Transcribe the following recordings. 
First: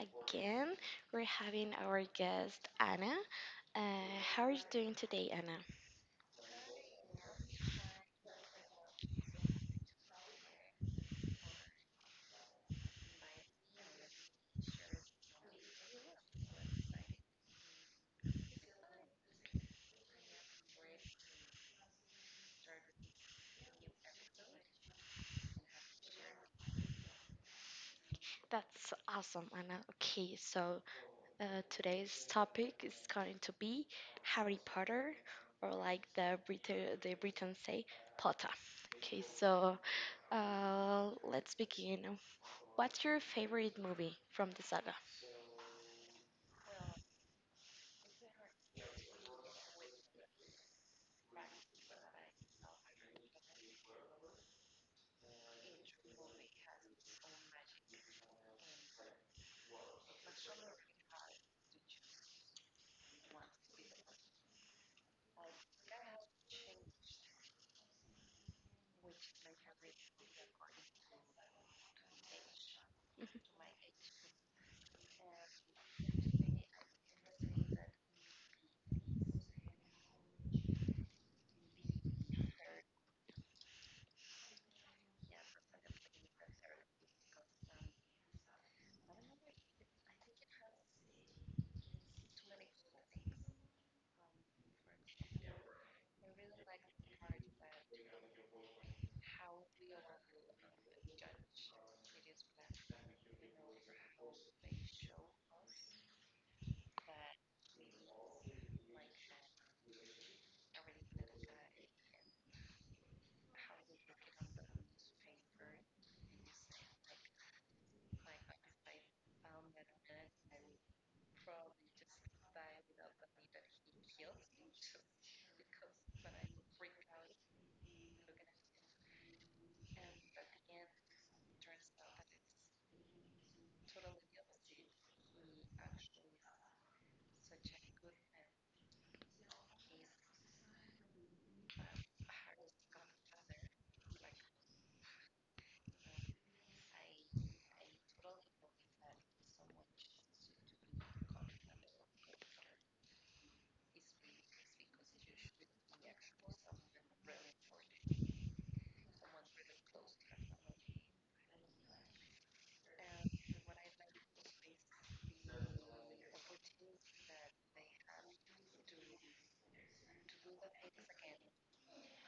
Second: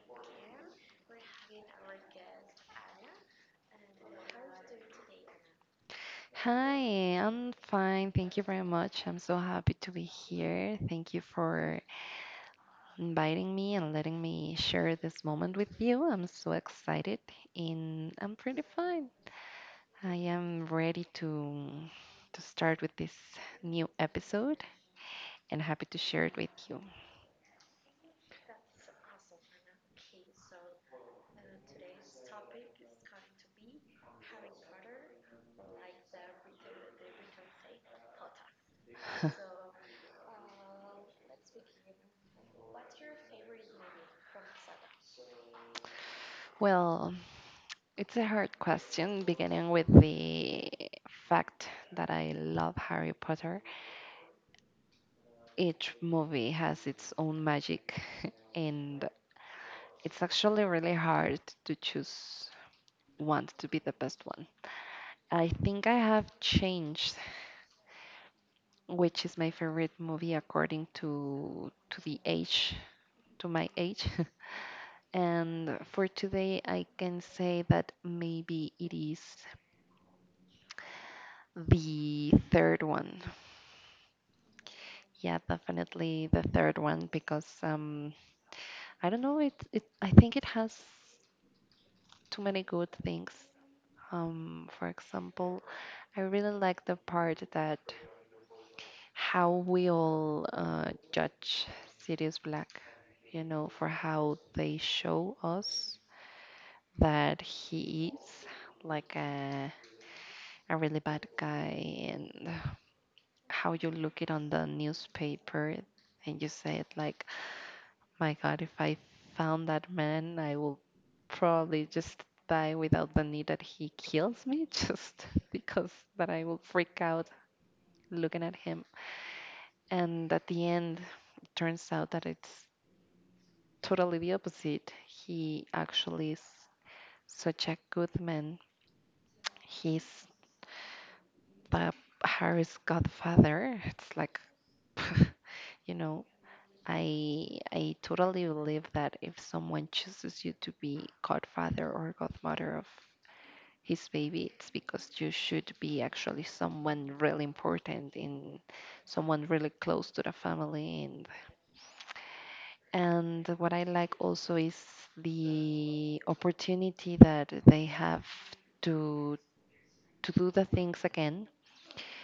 again. We're having our guest Anna. Uh, how are you doing today, Anna? Hi, I'm fine. Thank you very much. I'm so happy to be here. Thank you for inviting me and letting me share this moment with you. I'm so excited and I'm pretty fine. I am ready to start with this new episode and happy to share it with you. That's awesome, Anna. Okay, so today's topic is going to be Harry Potter, or like the the Britons say, Potter. Okay, so let's begin. What's your favorite movie from the saga? Well, it's a hard question, beginning with the fact that I love Harry Potter. Each movie has its own magic, and it's actually really hard to choose one to be the best one. I think I have changed which is my favorite movie according to the age, to my age. And for today I can say that maybe it is the third one. Yeah, definitely the third one because I don't know, it I think it has too many good things. For example, I really like the part that how we all judge Sirius Black, you know, for how they show us that he is like a really bad guy, and how you look it on the newspaper and you say it like, my God, if I found that man, I will probably just die without the need that he kills me, just because that I will freak out looking at him. And at the end, it turns out that it's totally the opposite. He actually is such a good man. He's the Harry's godfather. It's like, you know, I totally believe that if someone chooses you to be godfather or godmother of his baby, it's because you should be actually someone really important and someone really close to the family. And what I like also is the opportunity that they have to do the things again,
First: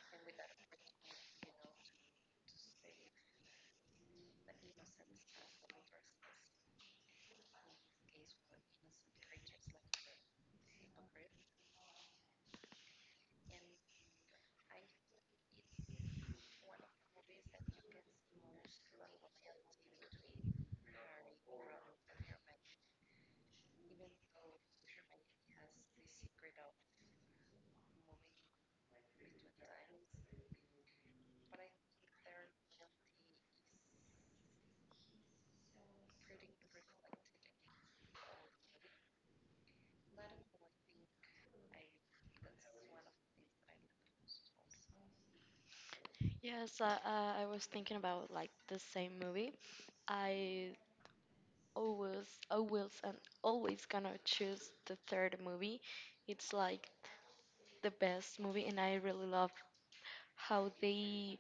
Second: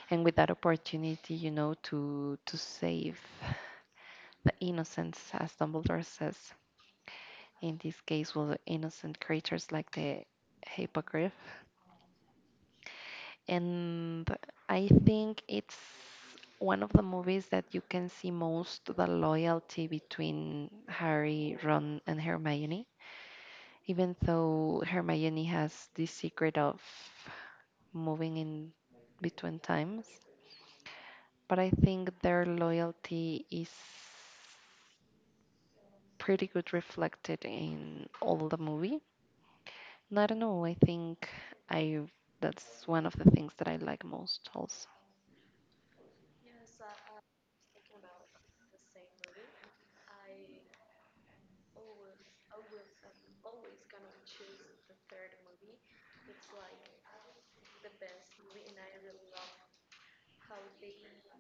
and with that opportunity, you know, to save the innocents, as Dumbledore says. In this case, well, the innocent creatures like the hippogriff. And I think it's one of the movies that you can see most the loyalty between Harry, Ron, and Hermione. Even though Hermione has this secret of moving in between times, but I think their loyalty is pretty good reflected in all the movie. And I don't know, I think I that's one of the things that I like most also. Yes, I was thinking about like the same movie. I always, always, and always gonna choose the third movie. It's like the best movie, and I really love how they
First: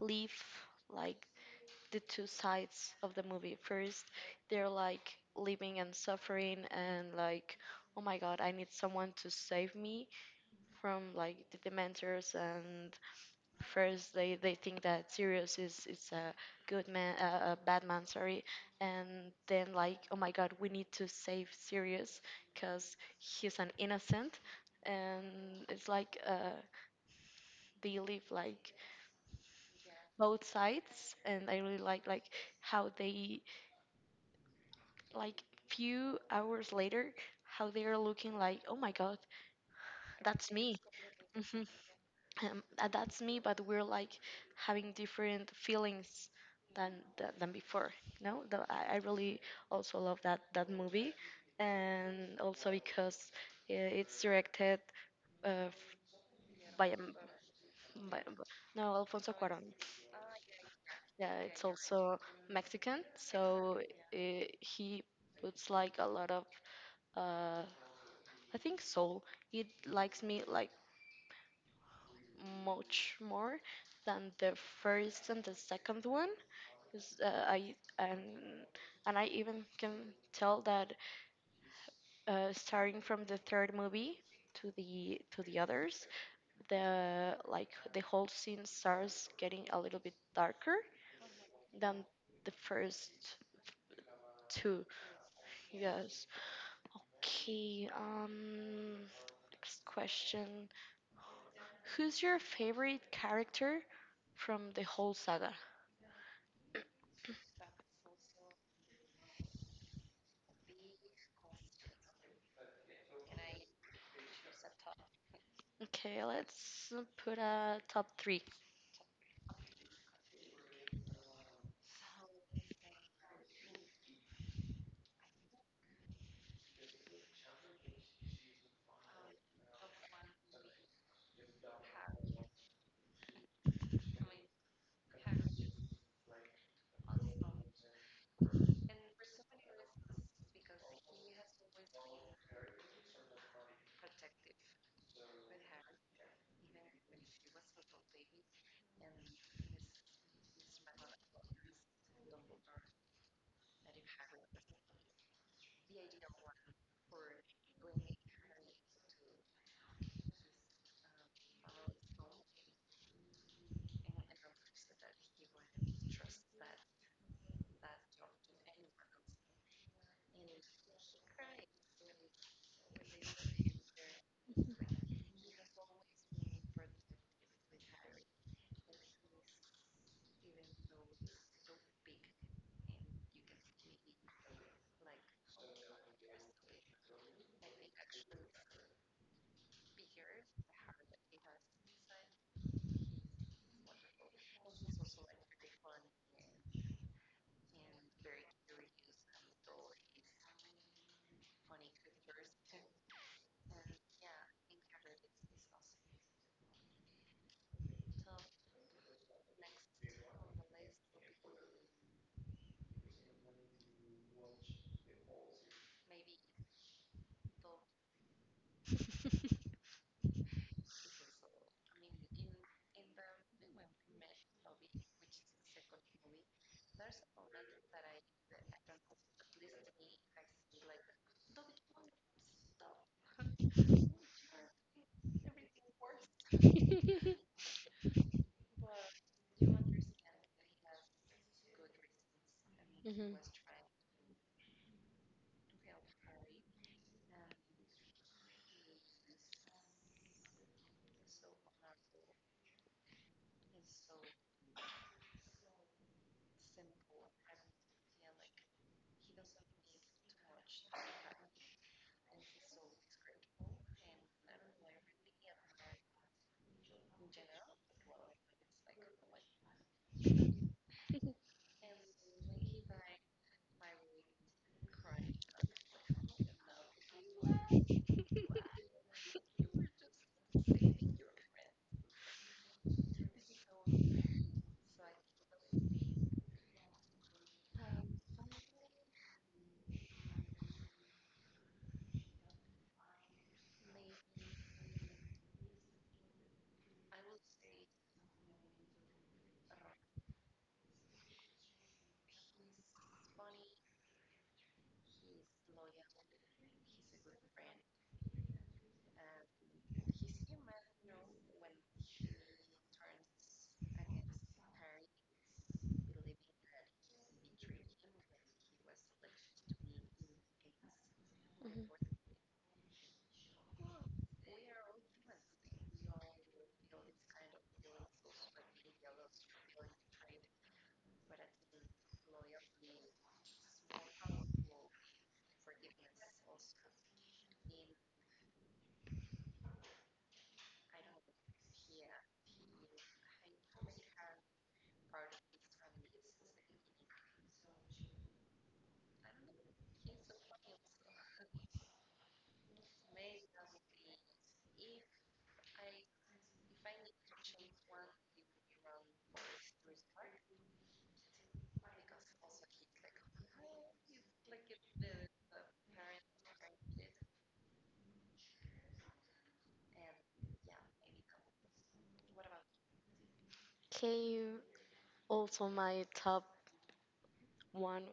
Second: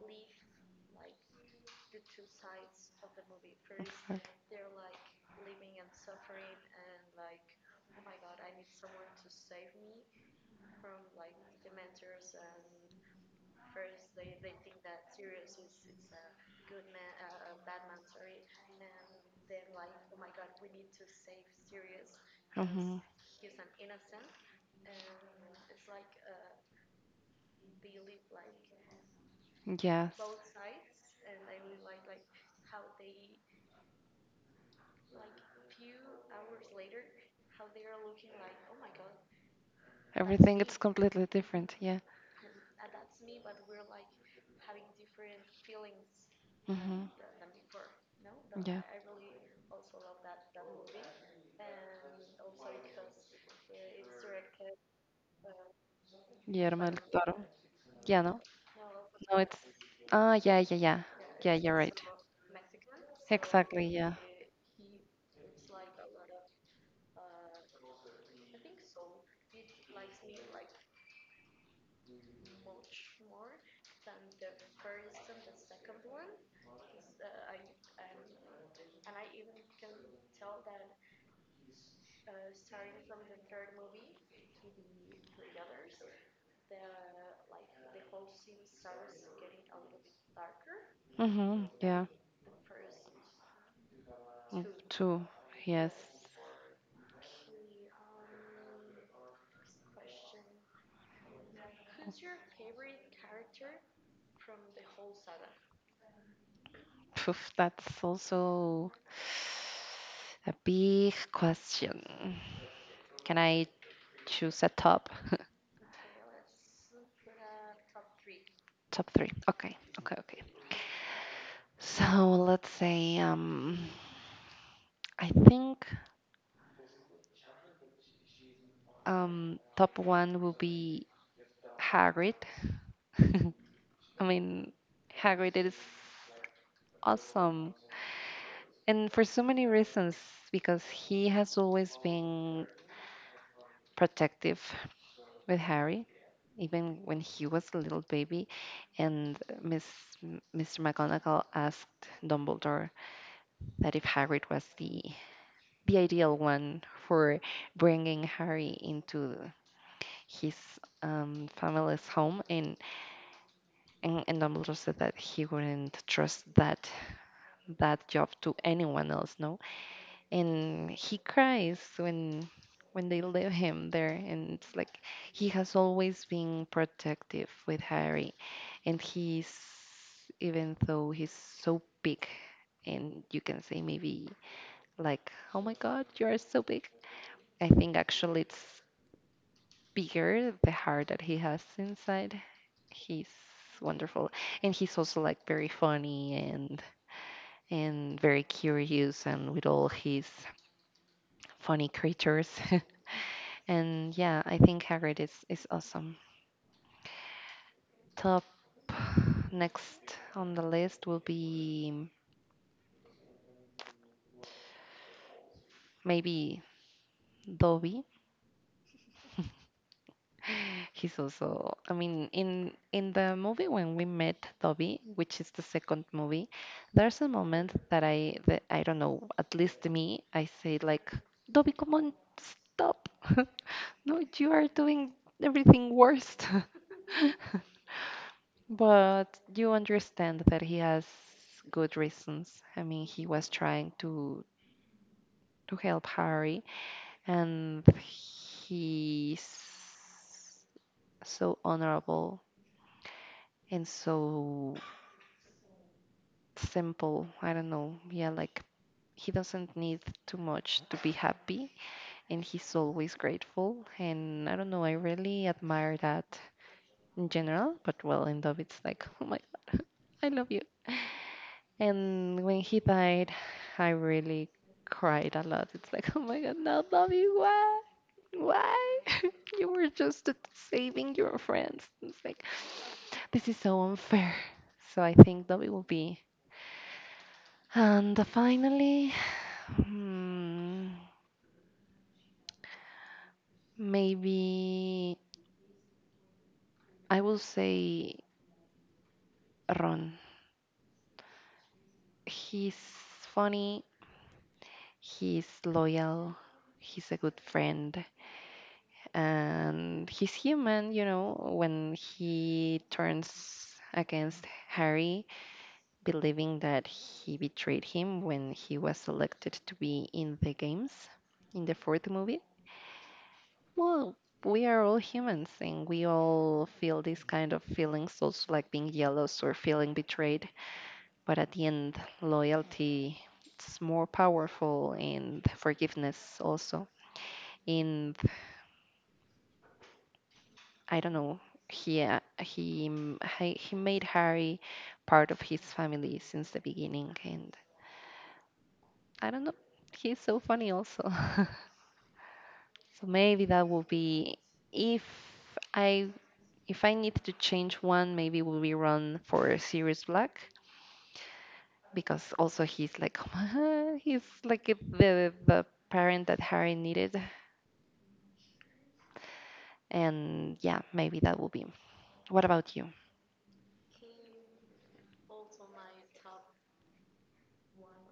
leave like the two sides of the movie. First, Exact- they're like living and suffering, and like, oh my god, I need someone to save me from like the Dementors. And first they think that Sirius is a good man, a bad man, sorry. And then like, oh my god, we need to save Sirius because Mhm. he's an innocent. And it's like, they live like Yes. both sides. And I really like how they, like, few hours later, how they are looking like, oh my god, that's Everything me. it's completely different, Mm-hmm. yeah. That's me, but we're like having different feelings than Ujú. than before. No, Yeah. I really also love that movie. And also because it's directed uh, f- Guillermo by, a del m- Toro. by, Yeah, no? no, Alfonso No, it's. cuaron Ah, yeah, yeah, yeah. yeah, Yeah, it's you're right. also Mexican. So Exactly, yeah. uh, he puts like a lot of, uh, I think, soul. It likes me like much more than the first and the second one. 'Cause, I and I even can tell that starting from the third movie to the others, the whole scene starts getting a little bit darker Mm-hmm, than yeah. the first Mm, two. two, yes. Yes. Okay. Next question: who's your favorite character from the whole saga? Poof, that's also a big question. Can I choose a top? Okay, let's put a top three. Top three. Okay, okay, okay. So let's say, I think top one will be Hagrid. I mean, Hagrid is awesome. And for so many reasons, because he has always been protective with Harry, even when he was a little baby. And Miss, Mr. McGonagall asked Dumbledore that if Hagrid was the ideal one for bringing Harry into his family's home. And and Dumbledore said that he wouldn't trust that job to anyone else, no? And he cries when they leave him there, and it's like he has always been protective with Harry, and he's, even though he's so big and you can say maybe like, oh my God, you are so big, I think actually it's bigger the heart that he has inside. He's wonderful, and he's also like very funny and very curious, and with all his funny creatures. And yeah, I think Hagrid is awesome. Top, next on the list will be maybe Dobby. He's also, I mean, in the movie when we met Dobby, which is the second movie, there's a moment that I don't know, at least me, I say like, Dobby, come on, stop. No, you are doing everything worst. But you understand that he has good reasons. I mean, hmm he hmm was trying to help Harry, and he's so honorable and so simple. I don't know. Yeah, like he doesn't need too much to be happy, and he's always grateful. And I don't know, I really admire that in general, but well, in Dove, it's like, oh my God, I love you. And when he died, I really cried a lot. It's like, oh my God, now love, why? Why? You were just saving your friends. It's like, this is so unfair. So I think Dobby will be. And finally, hmm, maybe I will say Ron. He's funny, he's loyal, he's a good friend, and he's human, you know, when he turns against Harry, believing that he betrayed him when he was selected to be in the games in the fourth movie. Well, we are all humans and we all feel these kind of feelings, also like being jealous or feeling betrayed. But at the end, loyalty is more powerful, and forgiveness also. And I don't know, he, he made Harry part of his family since the beginning. And I don't know, he's so funny also. So maybe that will be. if I If I need to change one, maybe will be run for Sirius Black, because also he's like he's like the parent that Harry needed, and yeah, maybe that will be. What about you? Okay, also my top one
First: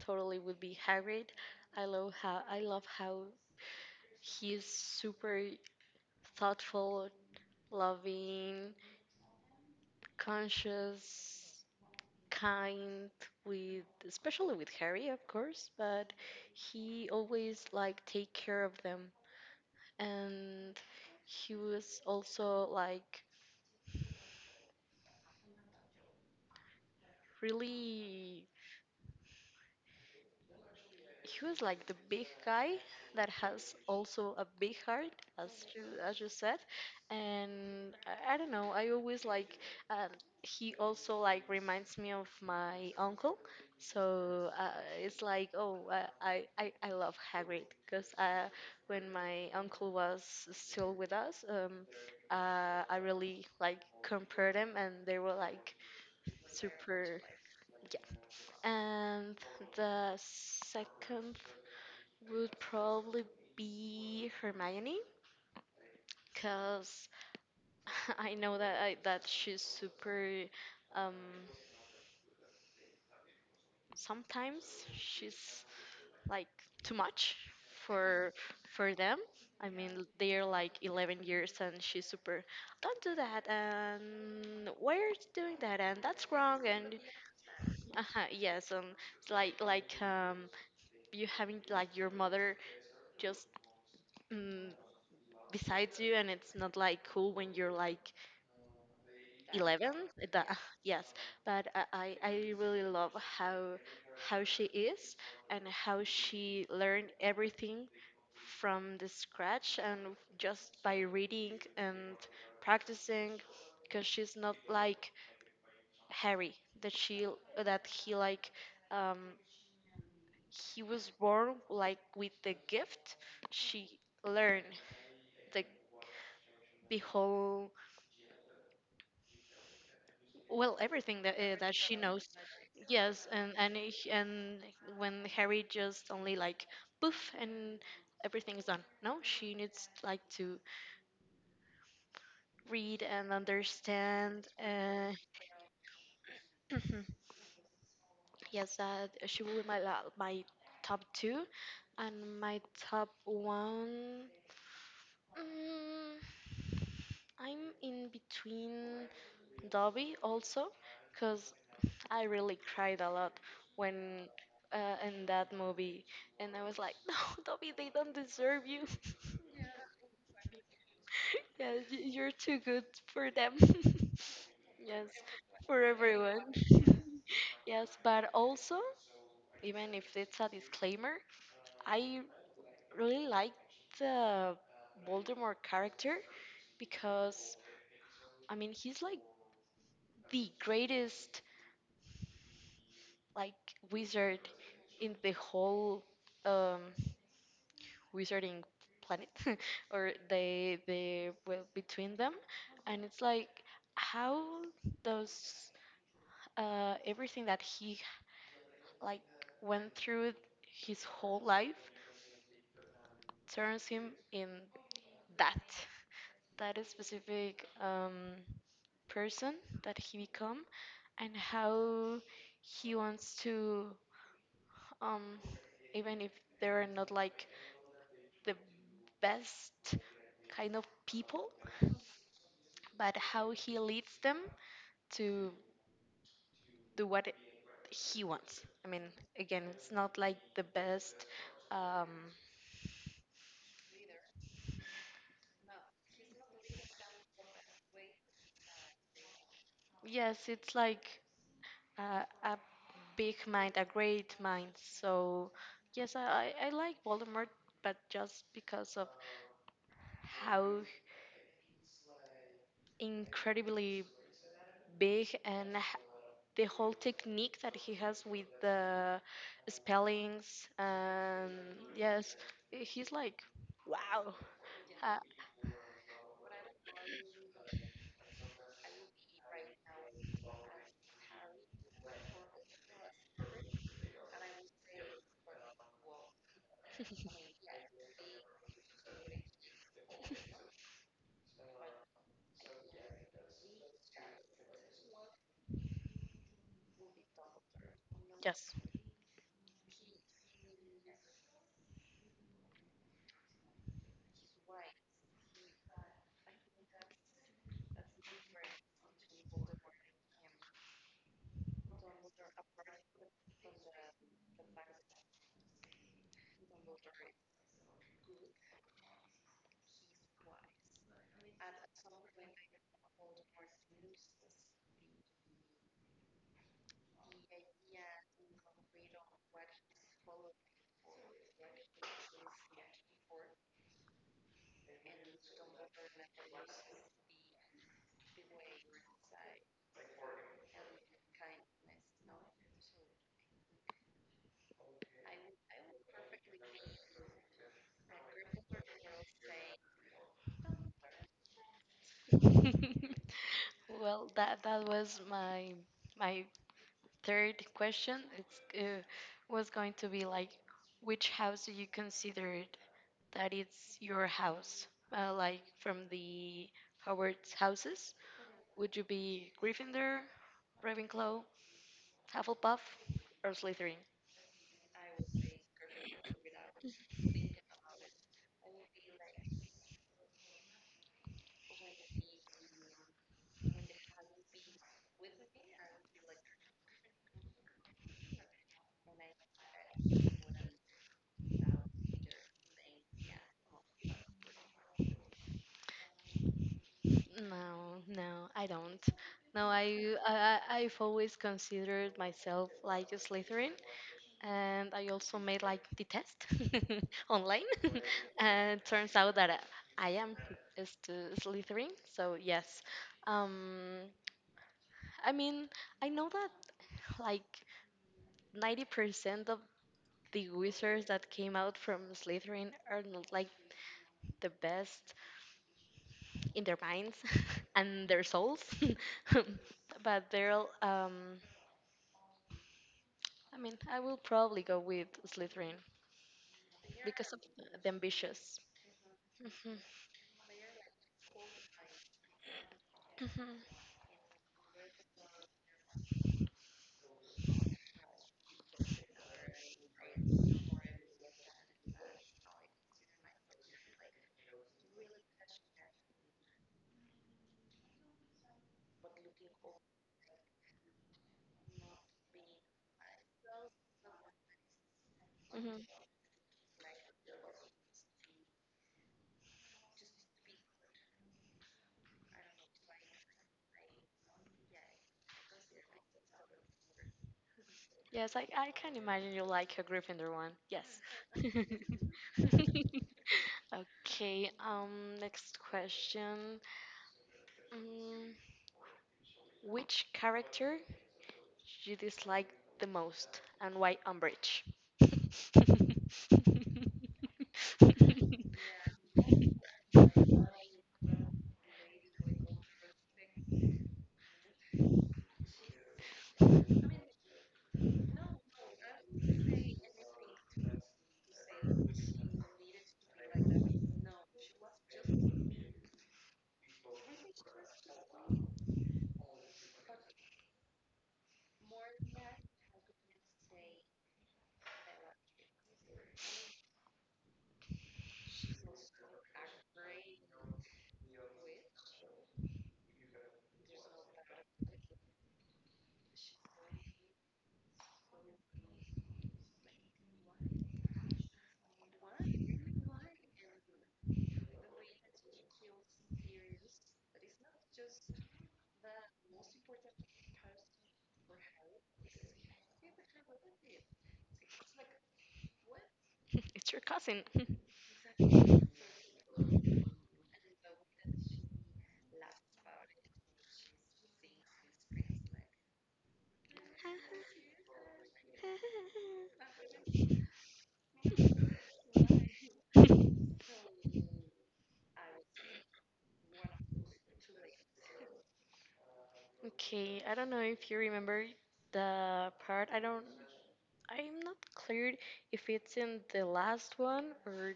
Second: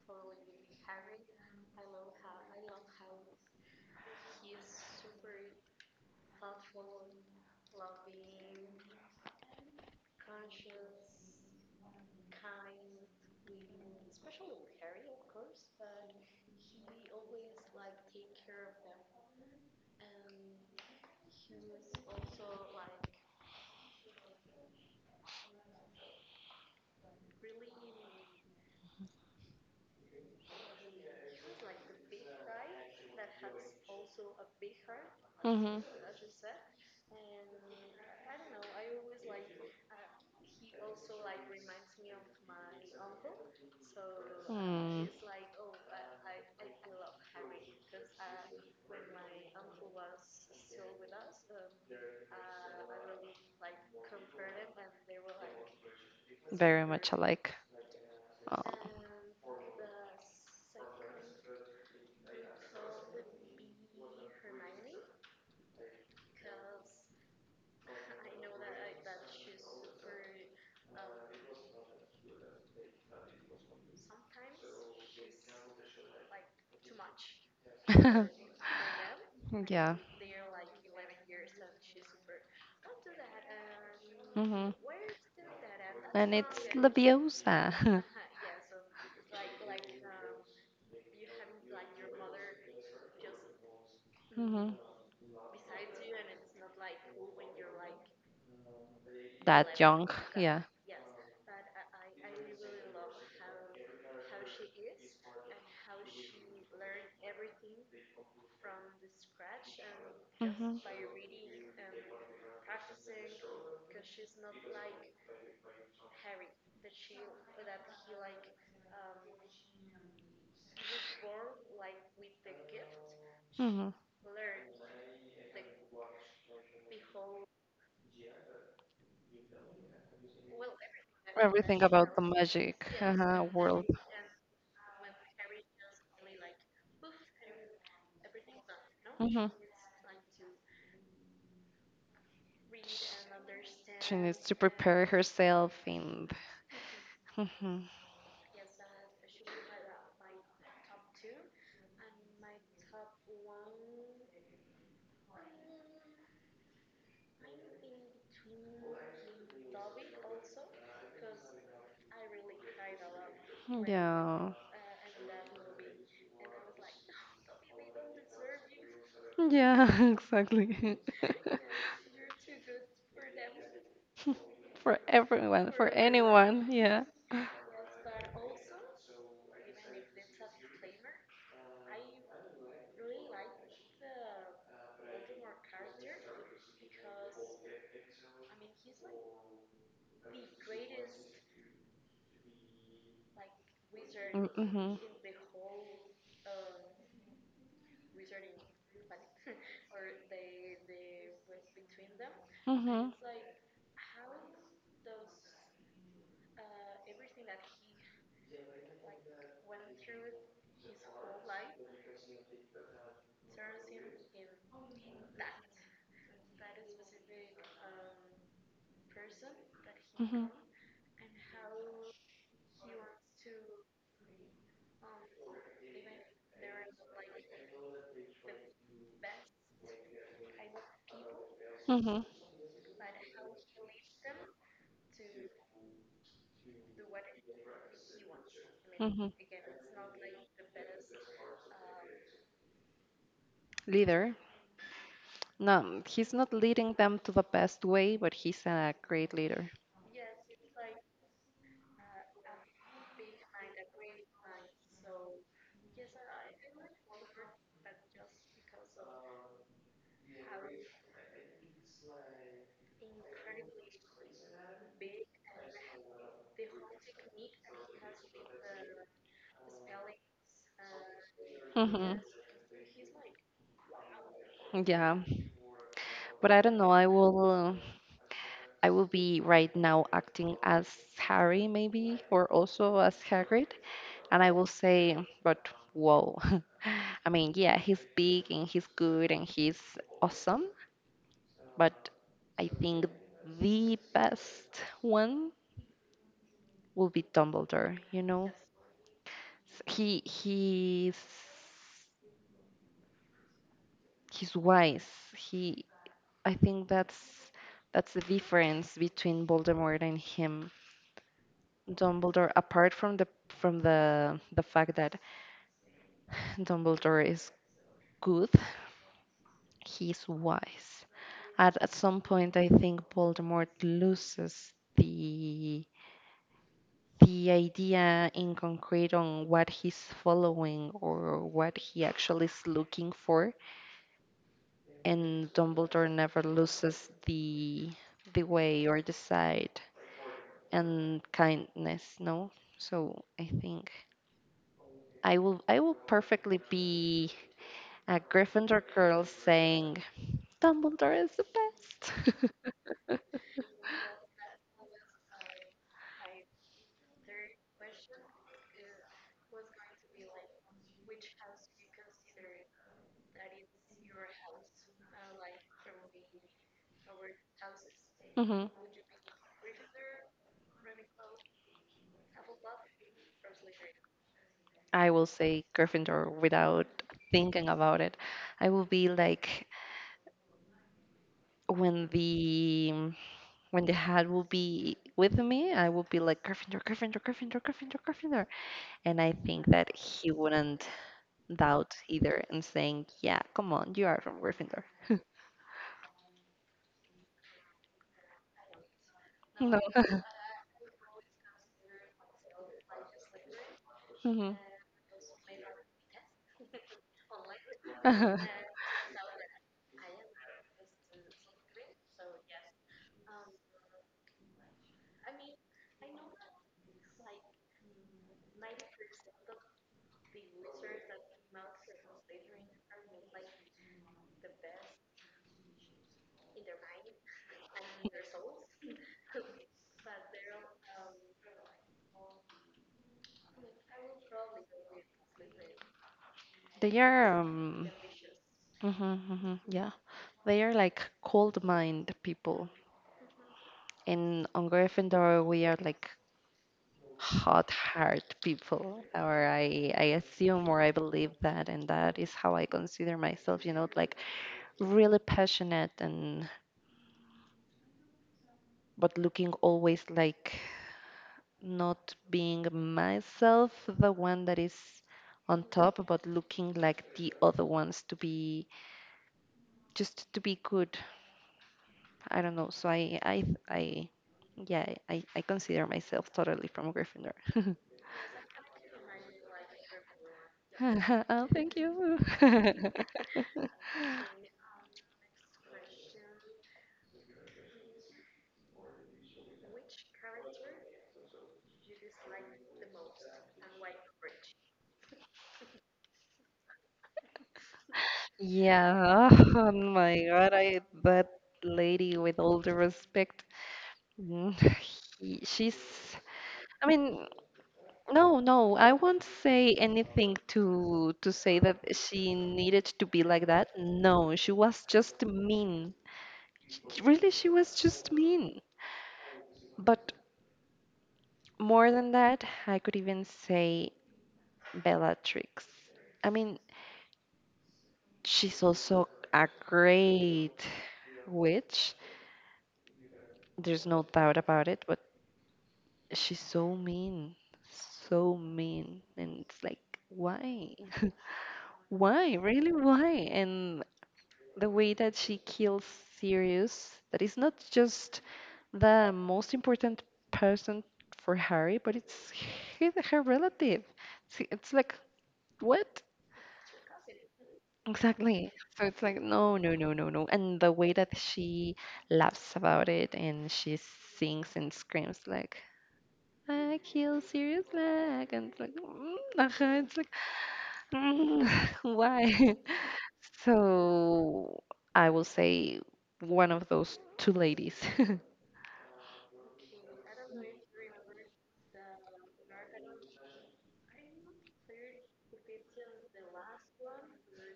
totally would be Hagrid. I love how he's super thoughtful, loving, conscious, kind, with, especially with Harry, of course, but he always like take care of them. And he was also like really, he was like the big guy that has also a big heart, as Mm-hmm. you as you said. And I don't know, I always like, uh, he also like reminds me of my uncle. So Mm, it's like, oh, I love Hagrid because, when my uncle was still with us, I really like compared them and they were like very much super. alike. Oh. Yeah. And the second would probably be Hermione, because I know that she's super, um sometimes she's like too much for for them. I Yeah. mean, they're like 11 years and she's super "Don't do that" and Hmm. "Why are you doing that" and "That's And it's wrong." And Leviosa. uh yes, like, you having like your mother just mm, Hmm. besides you. And it's not like cool when you're like That 11, young, that, yeah. yes. But I really love how how she is and how she learned everything from the scratch and just Hmm. by reading and practicing, because she's not like Harry. That she that he like um, he was born like with the gift. Hmm. She learned the the whole, well, everything that, that Everything she about the knows. magic Yes, and and world. he- and when Harry just only like poof and everything's done. No, Hmm. she needs like to read and She needs understand. to prepare herself and. Hmm. yes, that she will be my top two, and my top one. Mm, I'm in between Dobby also, 'cause I really cried a lot when, Yeah. In that movie, and I was like, "No, Dobby, they don't deserve you. Yeah, exactly. yeah, You're too good for them." For yes, everyone, for for everyone. anyone. Yeah. Yes, but also, even if it's a disclaimer, I really like the Voldemort character, because, I mean, he's like the greatest like wizard Mm, mm-hmm. in the whole, um wizarding planet, or the well, between them. And Mm-hmm. it's like, how does, everything that he like went through his whole life turns him in that that is specific, person that he Mm-hmm. become. And how he wants to, um, even if they're not like the best kind of people, Mm-hmm. but how he leads them to do what he wants. I mean, Mm-hmm. again, it's not like the best. Um, Leader. No, he's not leading them to the best way, but he's a great leader. yes, it's like, a big mind, a great mind. So, yes, I like Voldemort, but just because of how incredibly big and, the whole technique that he has with the spellings. And Mm-hmm. yes, he's like, wow. Uh, Yeah. But I don't know. I will. I will be right now acting as Harry, maybe, or also as Hagrid. And I will say, but whoa. I mean, yeah, he's big and he's good and he's awesome. But I think the best one will be Dumbledore, you know? yes. He, he's wise. He, I think that's the difference between Voldemort and him, Dumbledore, apart from the fact that Dumbledore is good, he's wise. At some point, I think Voldemort loses the idea in concrete on what he's following or what he actually is looking for, and Dumbledore never loses the way or the side and kindness. No, so I think I will perfectly be a Gryffindor girl saying, Dumbledore is the best. Well, that was my third question. It's, was going to be like, which house do you consider it that it's your house? Like from the Howard's houses, Hmm. would you be Gryffindor, Ravenclaw, Hufflepuff, or Slytherin? I will say Gryffindor without thinking about it. I will be like when the when the hat will be with me, I will be like Gryffindor, Gryffindor, Gryffindor, Gryffindor, Gryffindor. And I think that he wouldn't doubt either and saying, yeah, come on, you are from Gryffindor. No, no, I don't. No, No. I've always considered myself like a Slytherin, Hmm. and I also made like the test online, and turns out that I am a Slytherin. So yes, um, I mean, I know that like 90% of the wizards that came out from Slytherin are not like the best in their minds and their souls. but they're all, I mean, I will probably go with Slytherin They because of are, the ambitious. mhm, mhm, Mhm, yeah, they are like cold mind people. mhm, And on Gryffindor, we are like hot heart people, or I assume or I believe that, and that is how I consider myself, you know, like really passionate, and but looking always like not being myself, the one that is on mhm. top, but looking like the other ones to be just to be good. I don't know. So I, yeah, I consider myself totally from Gryffindor. Yes, I can imagine you like a Gryffindor one. Yes. Oh, thank you. okay, next question. Mm, which character you dislike the most, and why? Umbridge? Yeah. Oh my God. I that lady with all the respect. Mm, she's. I mean, no, no. I won't say anything to say that she needed to be like that. No, she was just mean. Really, she was just mean. But more than that, I could even say Bellatrix. I mean, she's also a great witch. There's no doubt about it, but she's so mean. So mean. And it's like, why? Why? Really, why? And the way that she kills Sirius, that is not just the most important person for Harry, but it's her relative. It's like, what? it's your cousin. Exactly. So it's like, no, no, no, no, no. And the way that she laughs about it and she sings and screams like, I kill Serious Black. And it's like, mm, ajá. It's like, mm, why? So I will say one of those two ladies. okay, I don't know if you remember the part. I don't. I'm not clear if it's in the last one, or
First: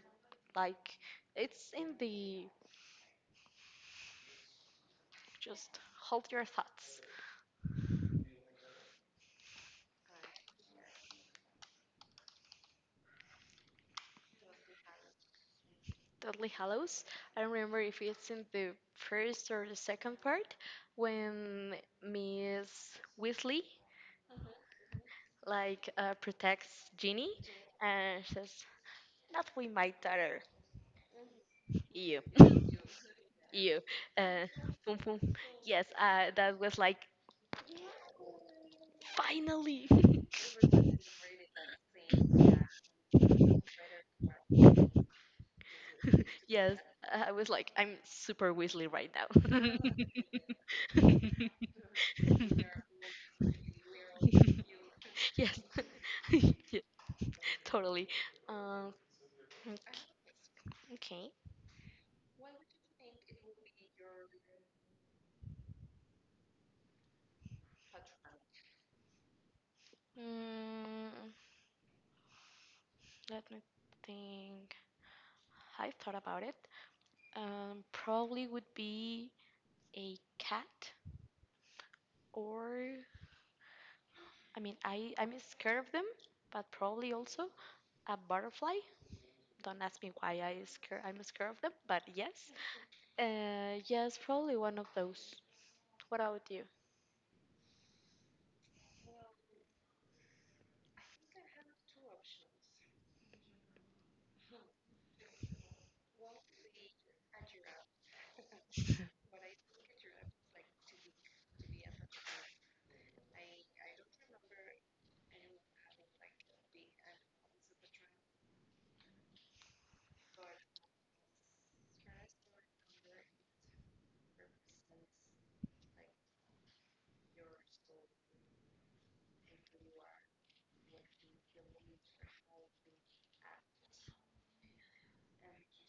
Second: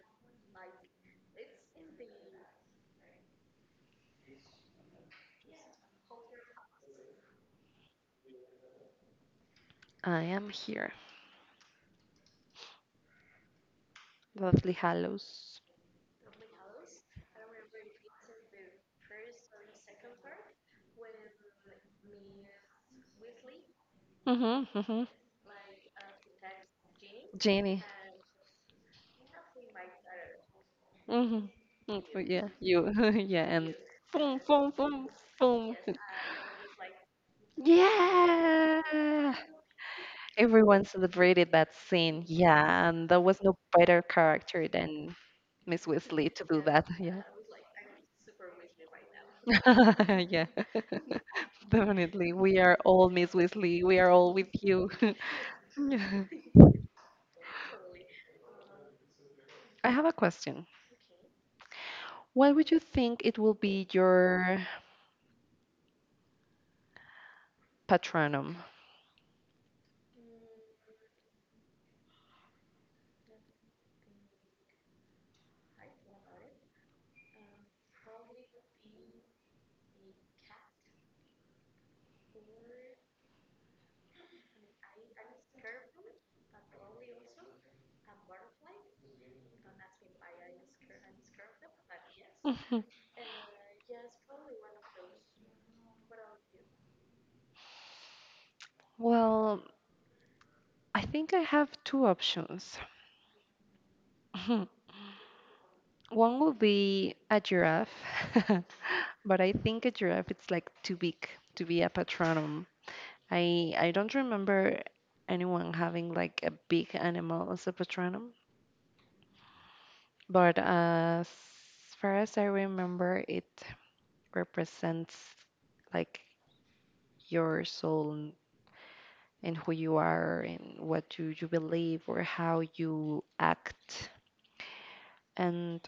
like it's in the, just hold your thoughts. I am here. Lovely Hallows. Deadly Hallows. I don't remember if it's in the first or the second part when Miss Weasley Mm-hmm, mm-hmm. like, protects Ginny Jenny. and says, "Not with my daughter." Mm-hmm. Ew. Yeah, you. Yeah, and Ew. boom, Uh, boom, Boom, boom, boom. boom. Yes, that was like, Yeah. finally. Everyone celebrated that scene. Yeah, and there was no better character than Miss Weasley to do yes, that. Yeah. I was like, I'm super Weasley right now. Yeah. Definitely. We are all Miss Weasley. We are all with you. yes. Yeah. yeah, totally. Um, mm, I have a question. okay. What would you think it will be your patronum? Mm, Let me think. I've thought about it. Probably would be a cat, or, I mean, I'm scared of them, but probably also a butterfly. Don't ask me why I scared. I'm scared of them, but yes, Mhm. Yes, probably one of those. What about you? Well, I think I have two options. Mhm. One would be a giraffe, but I think a giraffe it's like too big to be a patronum. I don't remember anyone having like a big animal as a patronum, but as far as I remember, it represents like your soul and who you are and what you believe or how you act. And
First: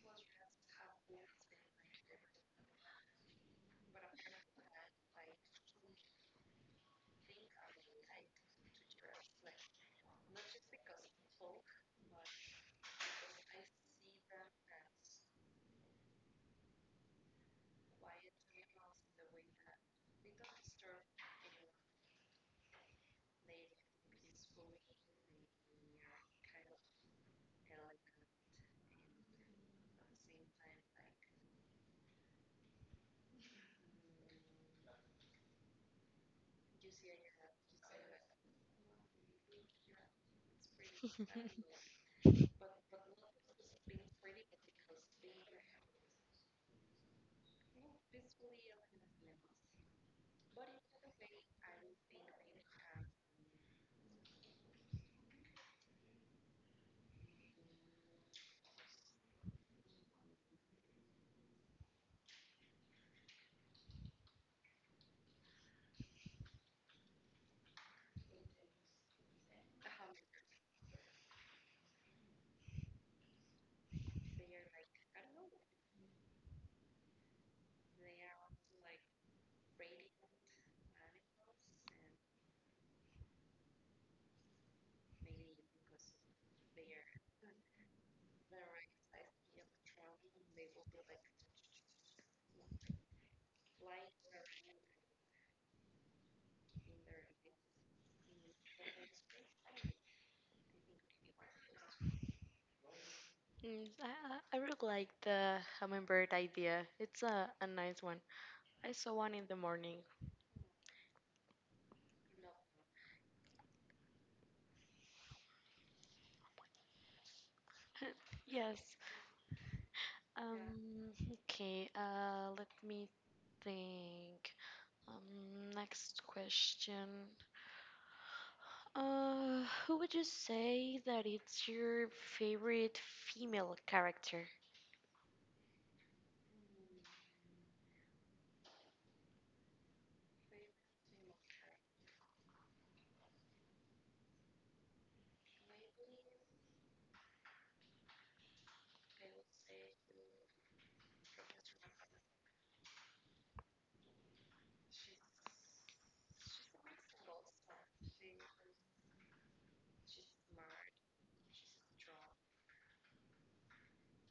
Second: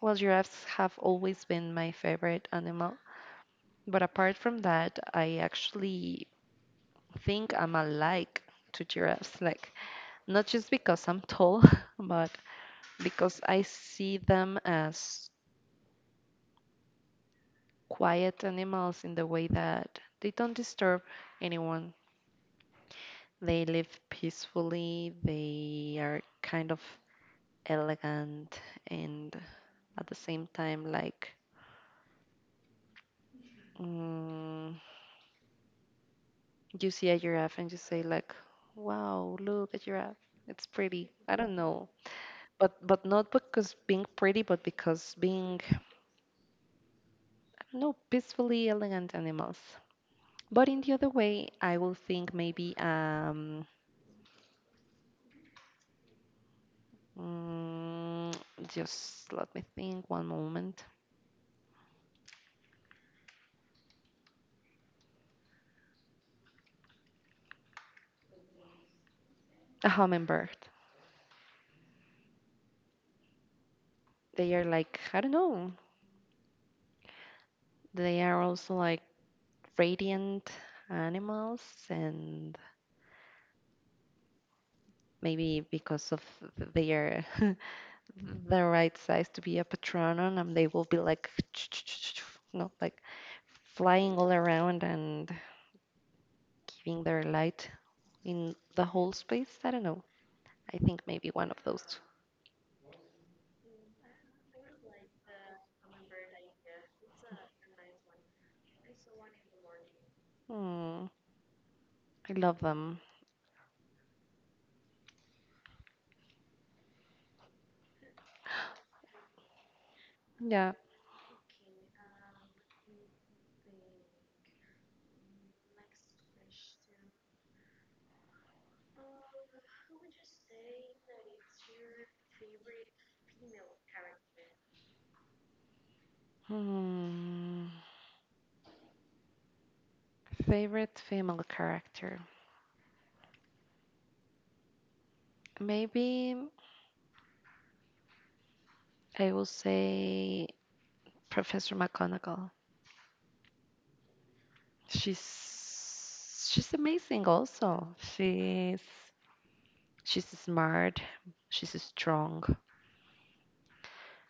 well, giraffes have always been my favorite animal. But apart from that, I actually think I'm alike to giraffes. Like, not just because I'm tall, but because I see them as quiet animals in the way that they don't disturb anyone. They live peacefully, they are kind of elegant, and at the same time, like, mm, you see a giraffe and you say, like, wow, look, a giraffe. It's pretty. I don't know. But not because being pretty, but because being no peacefully elegant animals. But in the other way, I will think maybe mm, just let me think one moment. A hummingbird. They are like I don't know. They are also like radiant animals, and maybe because of their the right size to be a patronum and they will be like you like flying all around and giving their light in the whole space. I don't know. I think maybe one of those two. I really like the hummingbird idea. It's a nice one. I saw one in the morning. Hmm, I love them. Yes. Yeah. Um, okay, let me think. Next question. Uh, who would you say that it's your favorite female character? Hmm. Favorite female character, maybe I will say Professor McGonagall. She's she's amazing. Also, she's smart, she's strong,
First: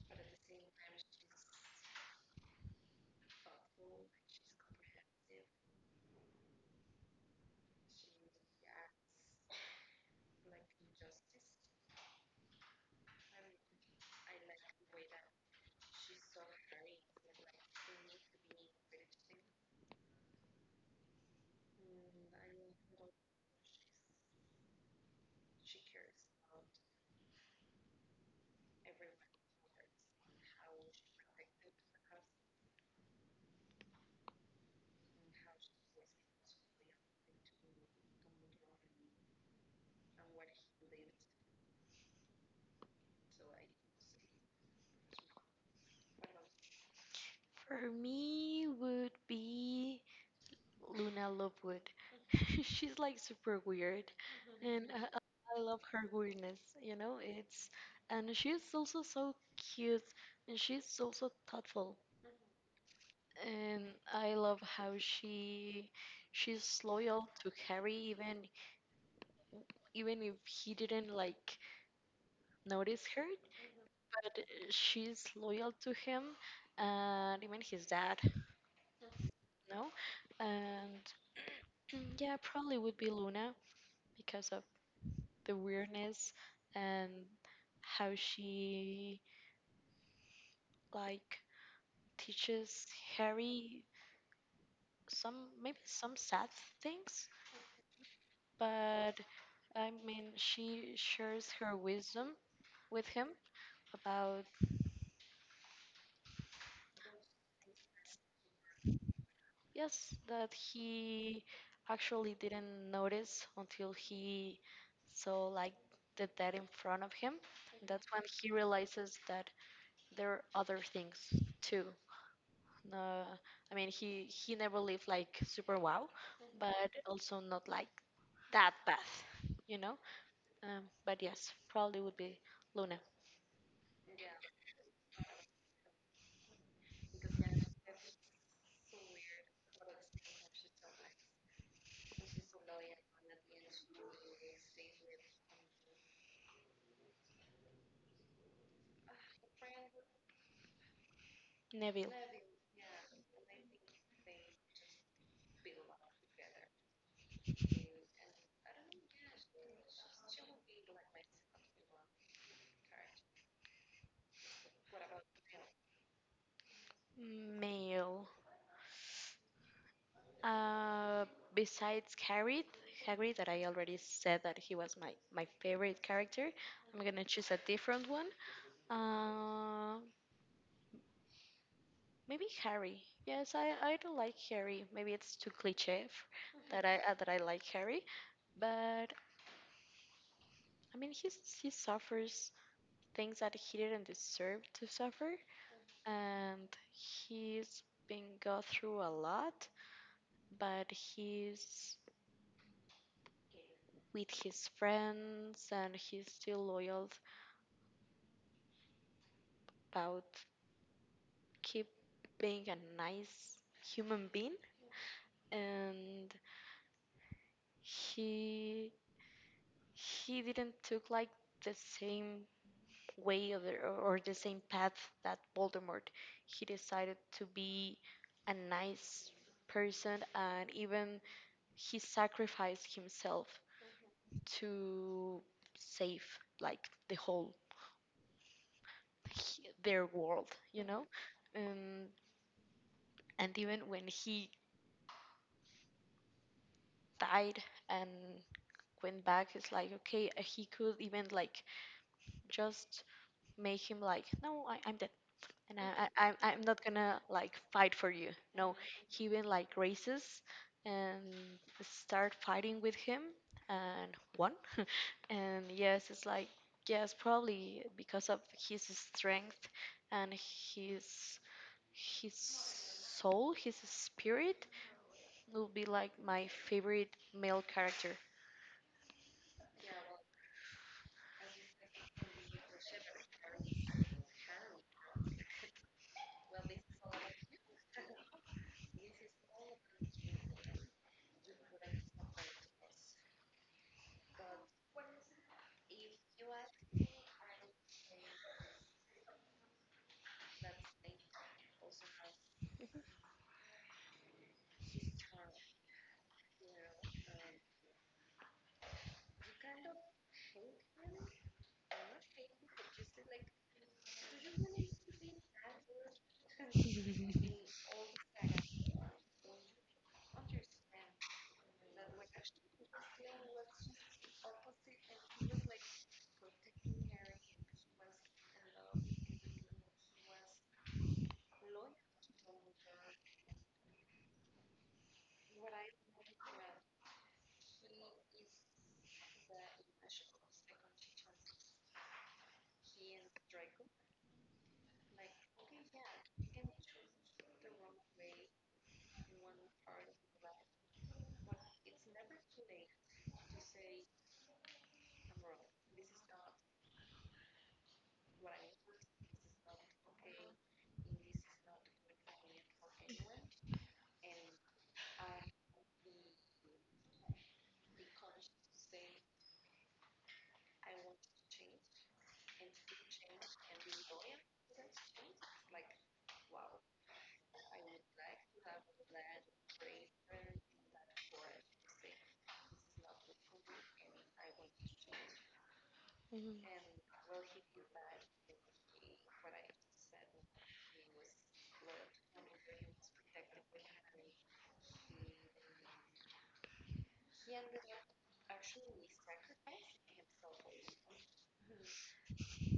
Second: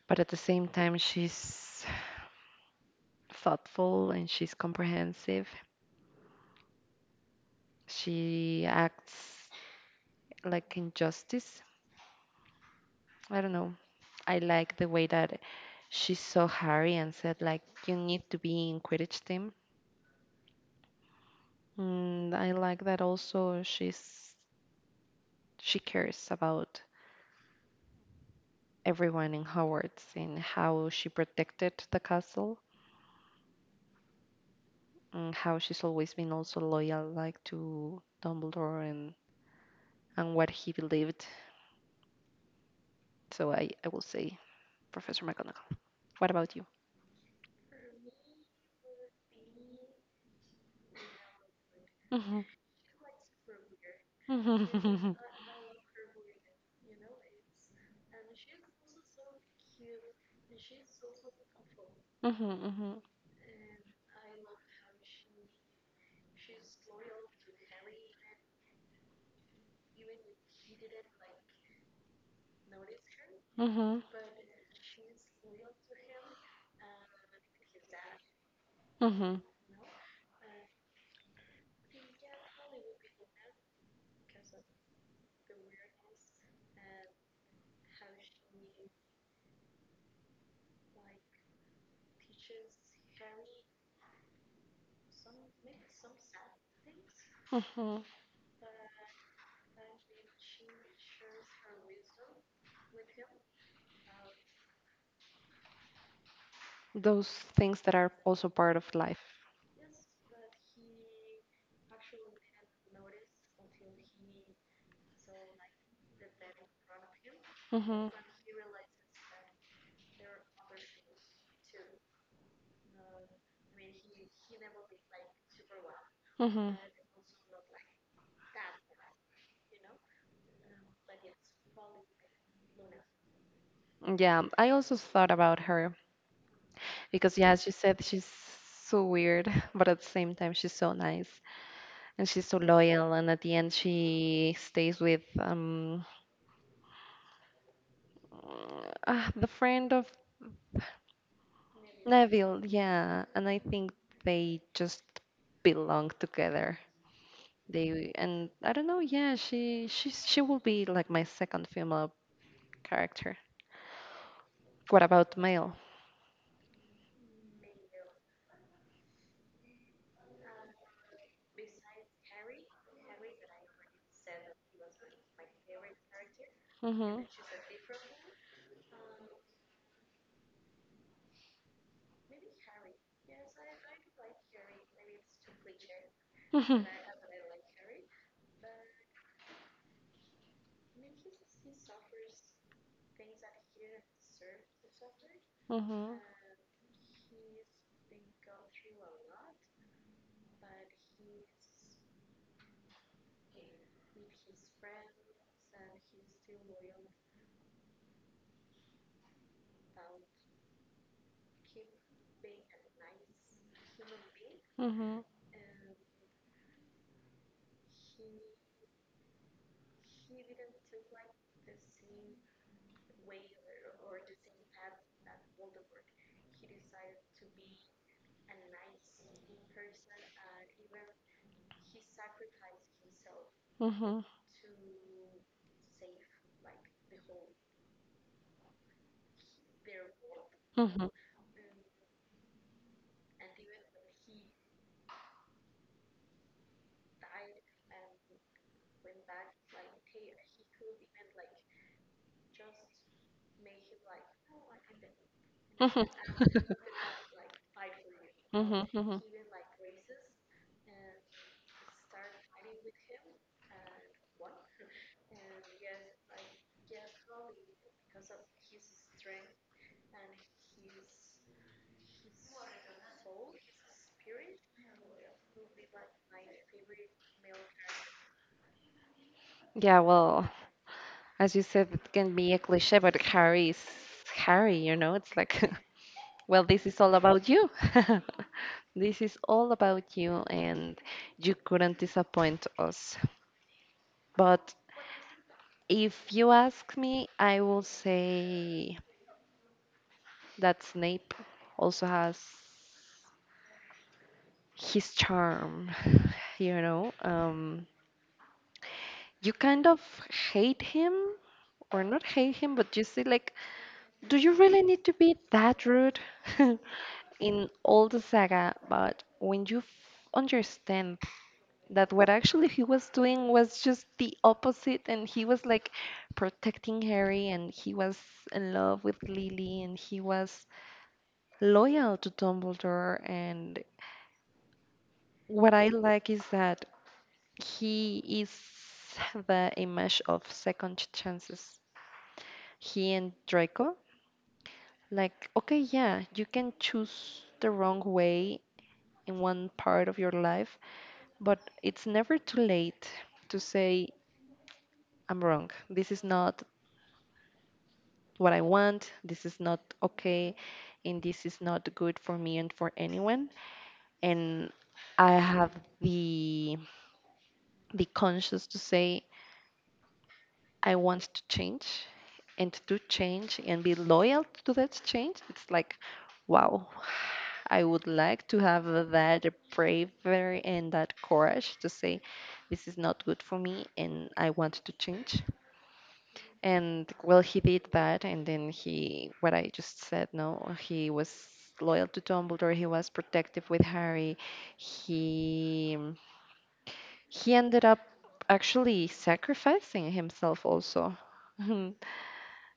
but at the same time, she's thoughtful and she's comprehensive. She acts like injustice. I don't know. I like the way that she saw Harry and said like you need to be in Quidditch team. And I like that. Also, she cares about everyone in Hogwarts, and how she protected the castle, and how she's always been also loyal like to Dumbledore and what he believed. So I will say Professor McGonagall. What about you? For me, would be Luna Lovegood. Mhm. She's like super weird, Mhm. and I, Mhm. I I love her weirdness. You know, it's, and she's also so cute, and she's also thoughtful. Mhm. And I love how she's loyal to Harry, even if he didn't like notice her. Mhm. But, she's loyal to him, and even his dad, Mhm. no? And yeah, probably would be Luna because of the weirdness and how she like teaches Harry some, maybe some sad things. Mhm. But I mean, she shares her wisdom with him about. Those things that are also part of life. Yes, that he actually didn't notice until he saw like the dead in front of him. Mhm. That's when he realizes that there are other things too. No, I mean, he never lived like super wow, Mhm. but also not like that bad, you know. But yes, probably would be Luna. Yeah, I also thought about her because, yeah, as you said, she's so weird, but at the same time, she's so nice and she's so loyal. And at the end, she stays with the friend of Neville. Neville, yeah, and I think they just belong together. They, and I don't know, yeah, she will be like my second female character. What about male? Male. Uh, Besides Hagrid, that I already said that he was my favorite character. I'm gonna Mhm. choose a different one. Uh, Maybe Harry. Yes, I do like Harry. Maybe it's too cliche, Mhm. that I, like Harry, but I mean, he suffers things that he didn't deserve to suffer, Mhm. and he's been go through a lot, but he's with his friends and he's still loyal about keep being a nice human being. Mhm. And he he didn't took like the same way or the same path that Voldemort. He decided to be a nice person, and even he sacrificed himself Mhm. to save like the whole, their world, you know? Mhm. Um, and even when he died and went back, it's like, okay, he could even like just make him like, "No, I'm dead, and I, Mhm. I, I'm I'm not gonna like fight for you." No, Mhm. Mhm. he even like races and start fighting with him and won. and yes, it's like, yes, probably because of his strength and his soul, his spirit will be like my favorite male character. Yeah, well, as you said, it can be a cliche, but Harry is Harry, you know? It's like well, this is all about you. This is all about you, and you couldn't disappoint us. But if you ask me, I will say that Snape also has his charm, you know? You kind of hate him, or not hate him, but you see, like, do you really need to be that rude in all the saga? But when you understand that what actually he was doing was just the opposite, and he was like protecting Harry, and he was in love with Lily, and he was loyal to Dumbledore. And what I like is that he is the image of second chances. He and Draco, like, okay, yeah, you can choose the wrong way in one part of your life, but it's never too late to say I'm wrong. This is not what I want. This is not okay, and this is not good for me and for anyone. And I have the the conscience to say I want to change and be loyal to that change. It's like, wow, I would like to have that bravery and that courage to say this is not good for me and I want to change. Mhm. And well, he did that, and then he what I just said, no, he was loyal to Dumbledore, he was protective with Harry. He he ended up actually sacrificing himself also. And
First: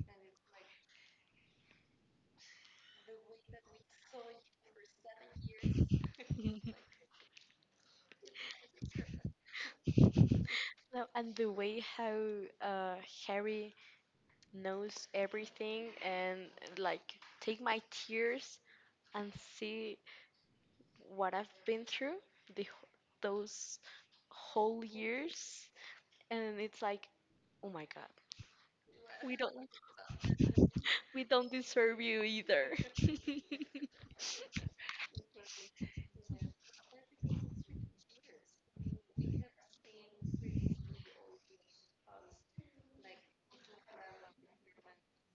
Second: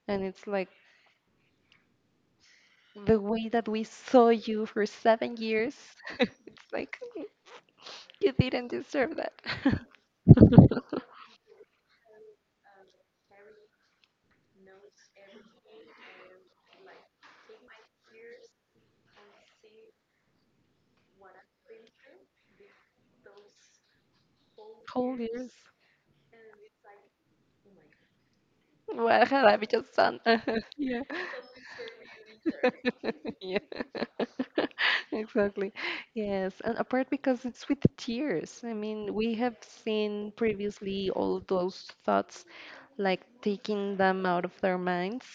it's like the way that we saw you for 7 years, it's like "Mm, you didn't deserve that." No, and the way how, uh, Harry knows everything and like take my tears and see what I've been through the those whole Whole years. years, and it's like, oh my God, What we have don't I just done? Yeah. we don't deserve you either. Yeah, exactly. Yes, and apart because it's with tears. I mean, we have seen previously all those thoughts, like taking them out of their minds,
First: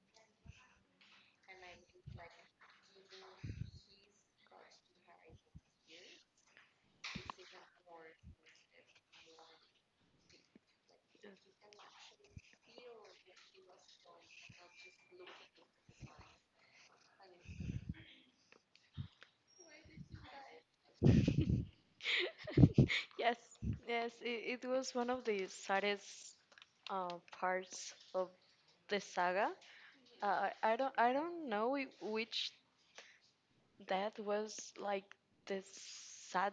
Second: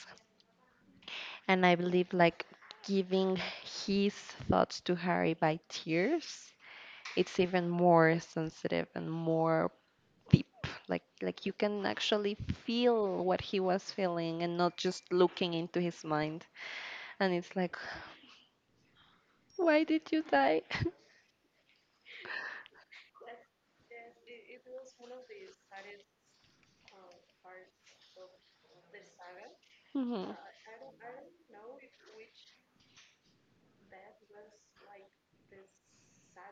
and I believe like giving his thoughts to Harry by tears. It's even more sensitive and more deep. Like you can actually feel what he was feeling and not just looking into his mind. And it's like why did you die? Yes, yes, it was one of the saddest, uh, parts of the saga. Mhm. I don't know, which, that was like the sad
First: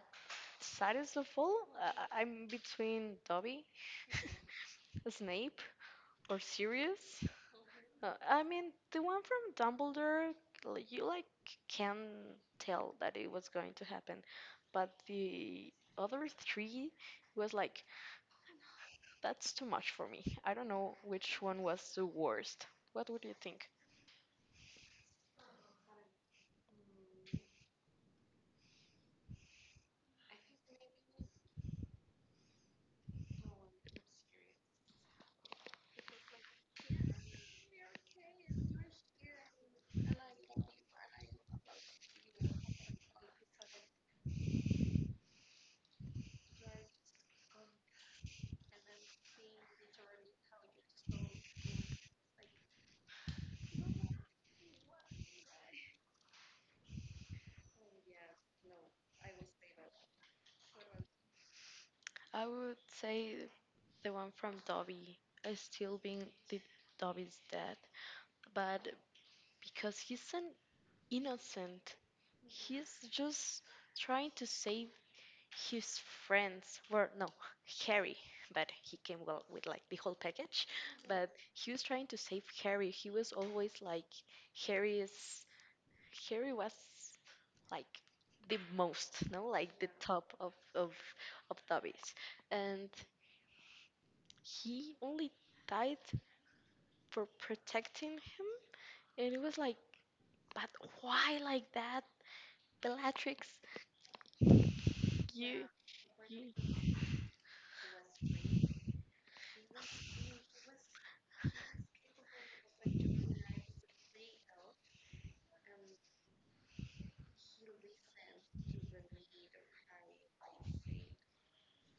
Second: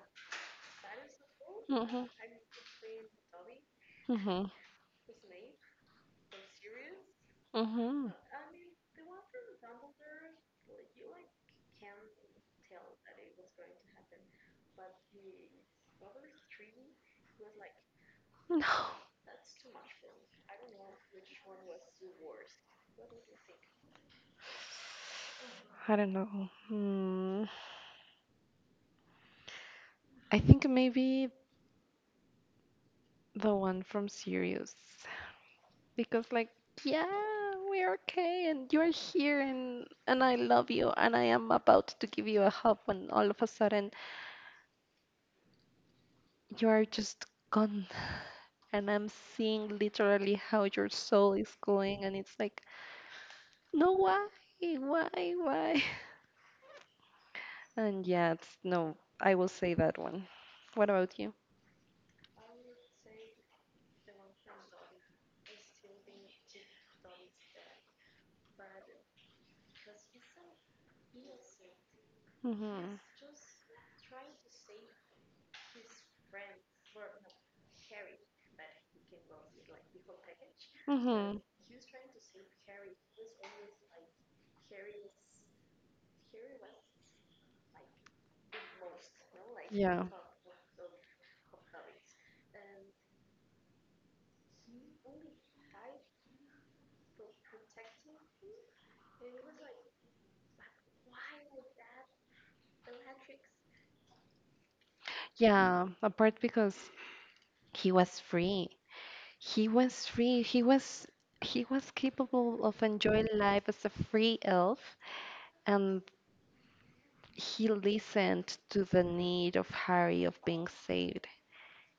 saddest of all. Mhm. I'm between Dobby, Mhm. Snape, or Sirius. Mhm. I mean, the one from Dumbledore. You like can tell that it was going to happen, but the other three was like, No. that's too much for me. I don't know which one was the worst. What would you think? I don't know. Hmm. I think maybe the one from Sirius. Because, like, yeah, we're okay and you're here, and I love you, and I am about to give you a hug, when all of a sudden you are just gone. And I'm seeing literally how your soul is going, and it's like no, why? Why? Why? And yeah, it's, no, I will say that one. What about you? I would say the one from Dobby is still being the Dobby's dad. But because he's an innocent, Mm-hmm. he's just trying to save his friends. Well, no, Harry, but he came well with like the whole package. But Mm-hmm. he was trying to save Harry. He was always like Harry is Harry was like the most, no, like the Yeah. top of Dobby's, and he only died for protecting him. And it was like, but why like that, Bellatrix? You, Yeah, apart you. because he was free. He was free. He was capable of enjoying life as a free elf, and he listened to the need of Harry of being saved,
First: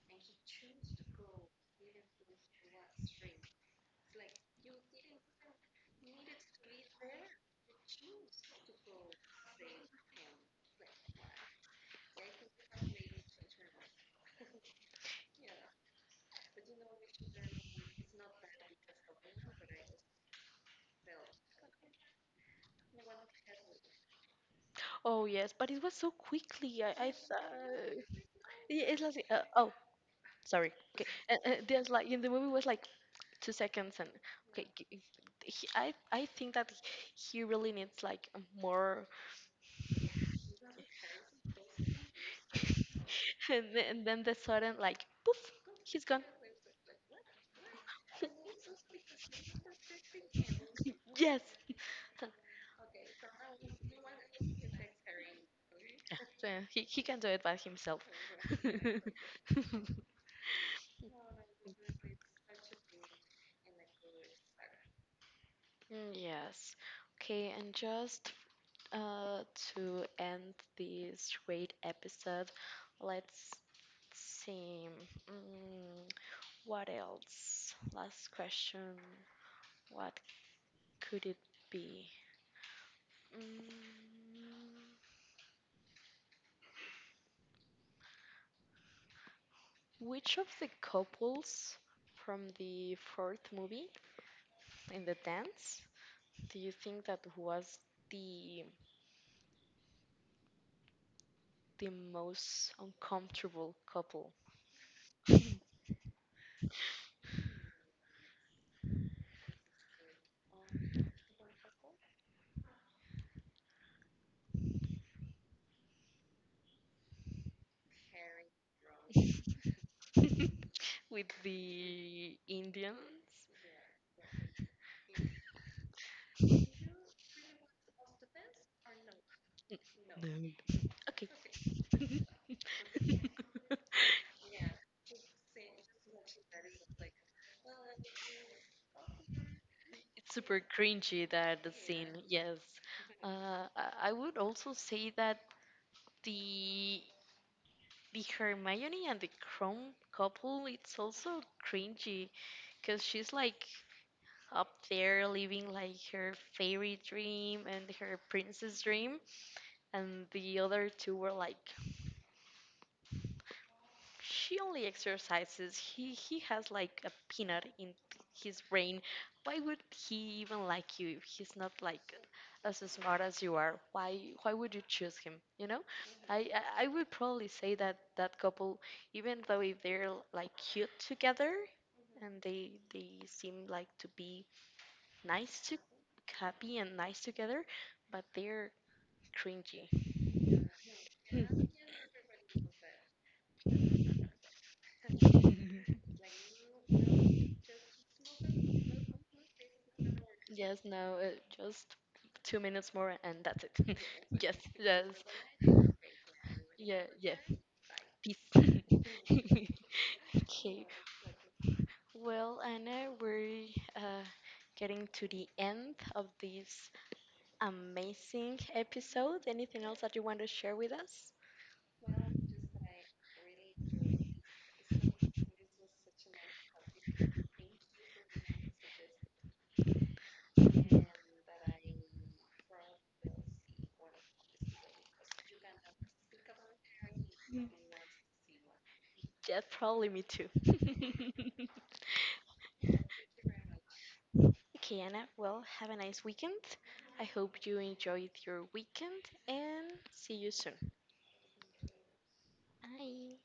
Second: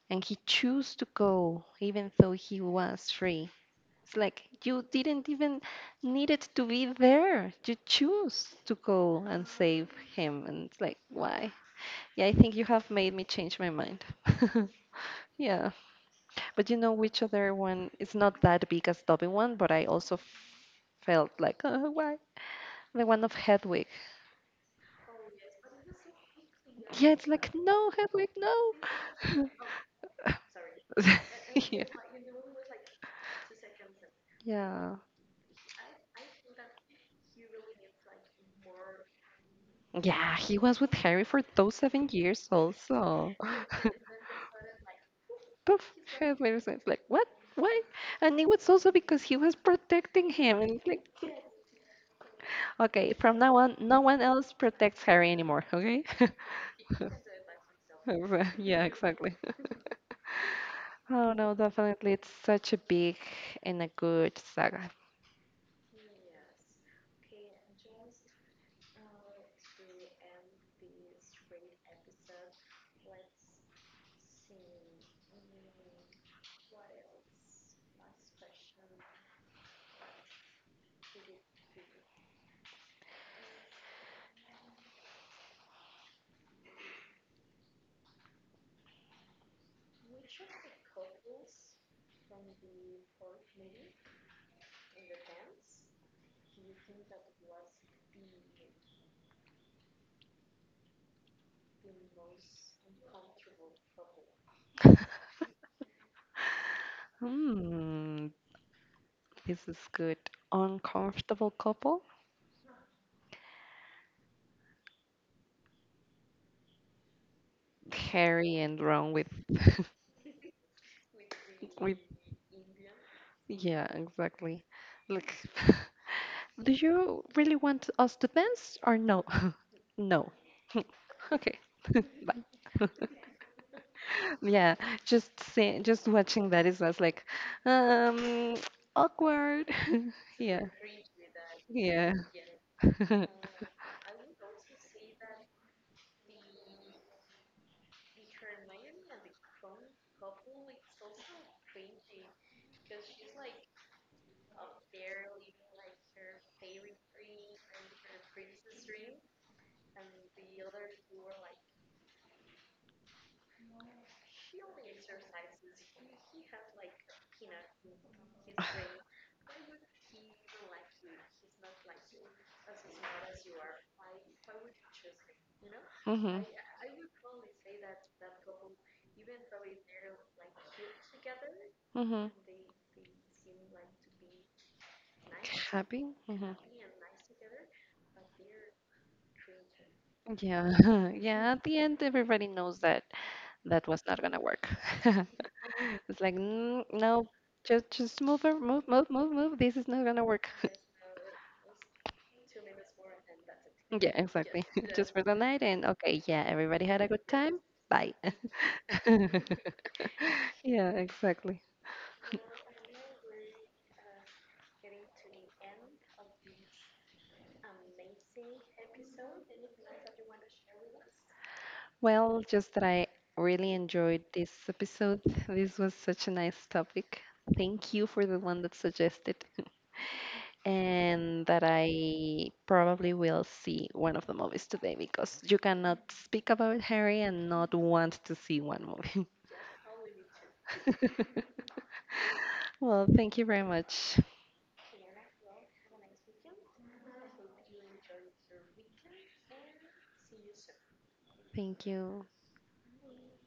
and he chose to go even though he was free. It's like you didn't even needed to be there. You choose to go and save him, and it's like why? Yeah, I think you have made me change my mind. Yeah, but you know which other one? It's not that big as Dobby one, but I also felt like, oh, why? The one of Hedwig. Oh yes, but it was so quickly. I, Yeah, I it's thought. like, no, Hedwig, no. Yeah, it's like, oh, sorry. Okay, and, Yeah. there's like in the movie was like 2 seconds, and okay. Yeah. g- He, I think that he really needs like more. Yeah, he was with Harry for those 7 years also. and then, and then the sudden like poof, Poof, he's gone. his legs was like, what? Why? And it was also because he was protecting him. And it's like, Yes. okay, from now on, no one else protects Harry anymore, okay? So he So, can do it by himself. yeah, exactly. Oh no, definitely. It's such a big and a good saga. Yes. Okay, and just, uh, to end this great episode, let's see. Mm, what else? Last question. What could it be? Mm, which of the couples from the fourth movie in the dance do you think that was the the most uncomfortable couple? Hmm, this is good. Uncomfortable couple? Harry and Ron with with with, the Indians. yeah, exactly. Look. Do you really want us to dance or no? No. No. Okay. Okay. Bye. Yeah, just see, just watching that is just like um awkward. it's super Yeah. cringy, that the scene. Yeah. Yes. Mhm. I would also say that the the Hermione and the Chrome couple. It's also cringy, because she's like up there living like her fairy dream and her princess dream, and the other two were like, she only exercises. He has like a peanut in his brain. Why would he even like you if he's not like as smart as you are? Why would you choose him? I I would probably say that that couple, even though if they're like cute together, Mhm. and they seem like to be nice to, Happy? Hmm. happy and nice together, but they're cringy. Yeah. Yeah, at Hmm. the end everybody knows that that was not going to work. It's like, no, just move, move, move, move, move. This is not gonna work. Yes, no, just 2 minutes more and that's it. Yeah, yes, exactly. yes. Just for the night and okay, yeah, everybody had Yeah, a good yeah. time. Bye. Peace. okay. Yeah, exactly. Well, Anna, we're, uh, getting to the end of this amazing episode. Anything else that you want to share with us? Well, just that I really enjoyed this episode. This was such a nice topic. Thank you for the one that suggested. And that I probably will see one of the movies today because you cannot speak about Harry and not want to see one movie. Yeah, probably me too. Well, thank you very much. Okay, Anna, well, have a nice weekend. I hope you enjoyed your weekend and see you soon. Thank you. Bye.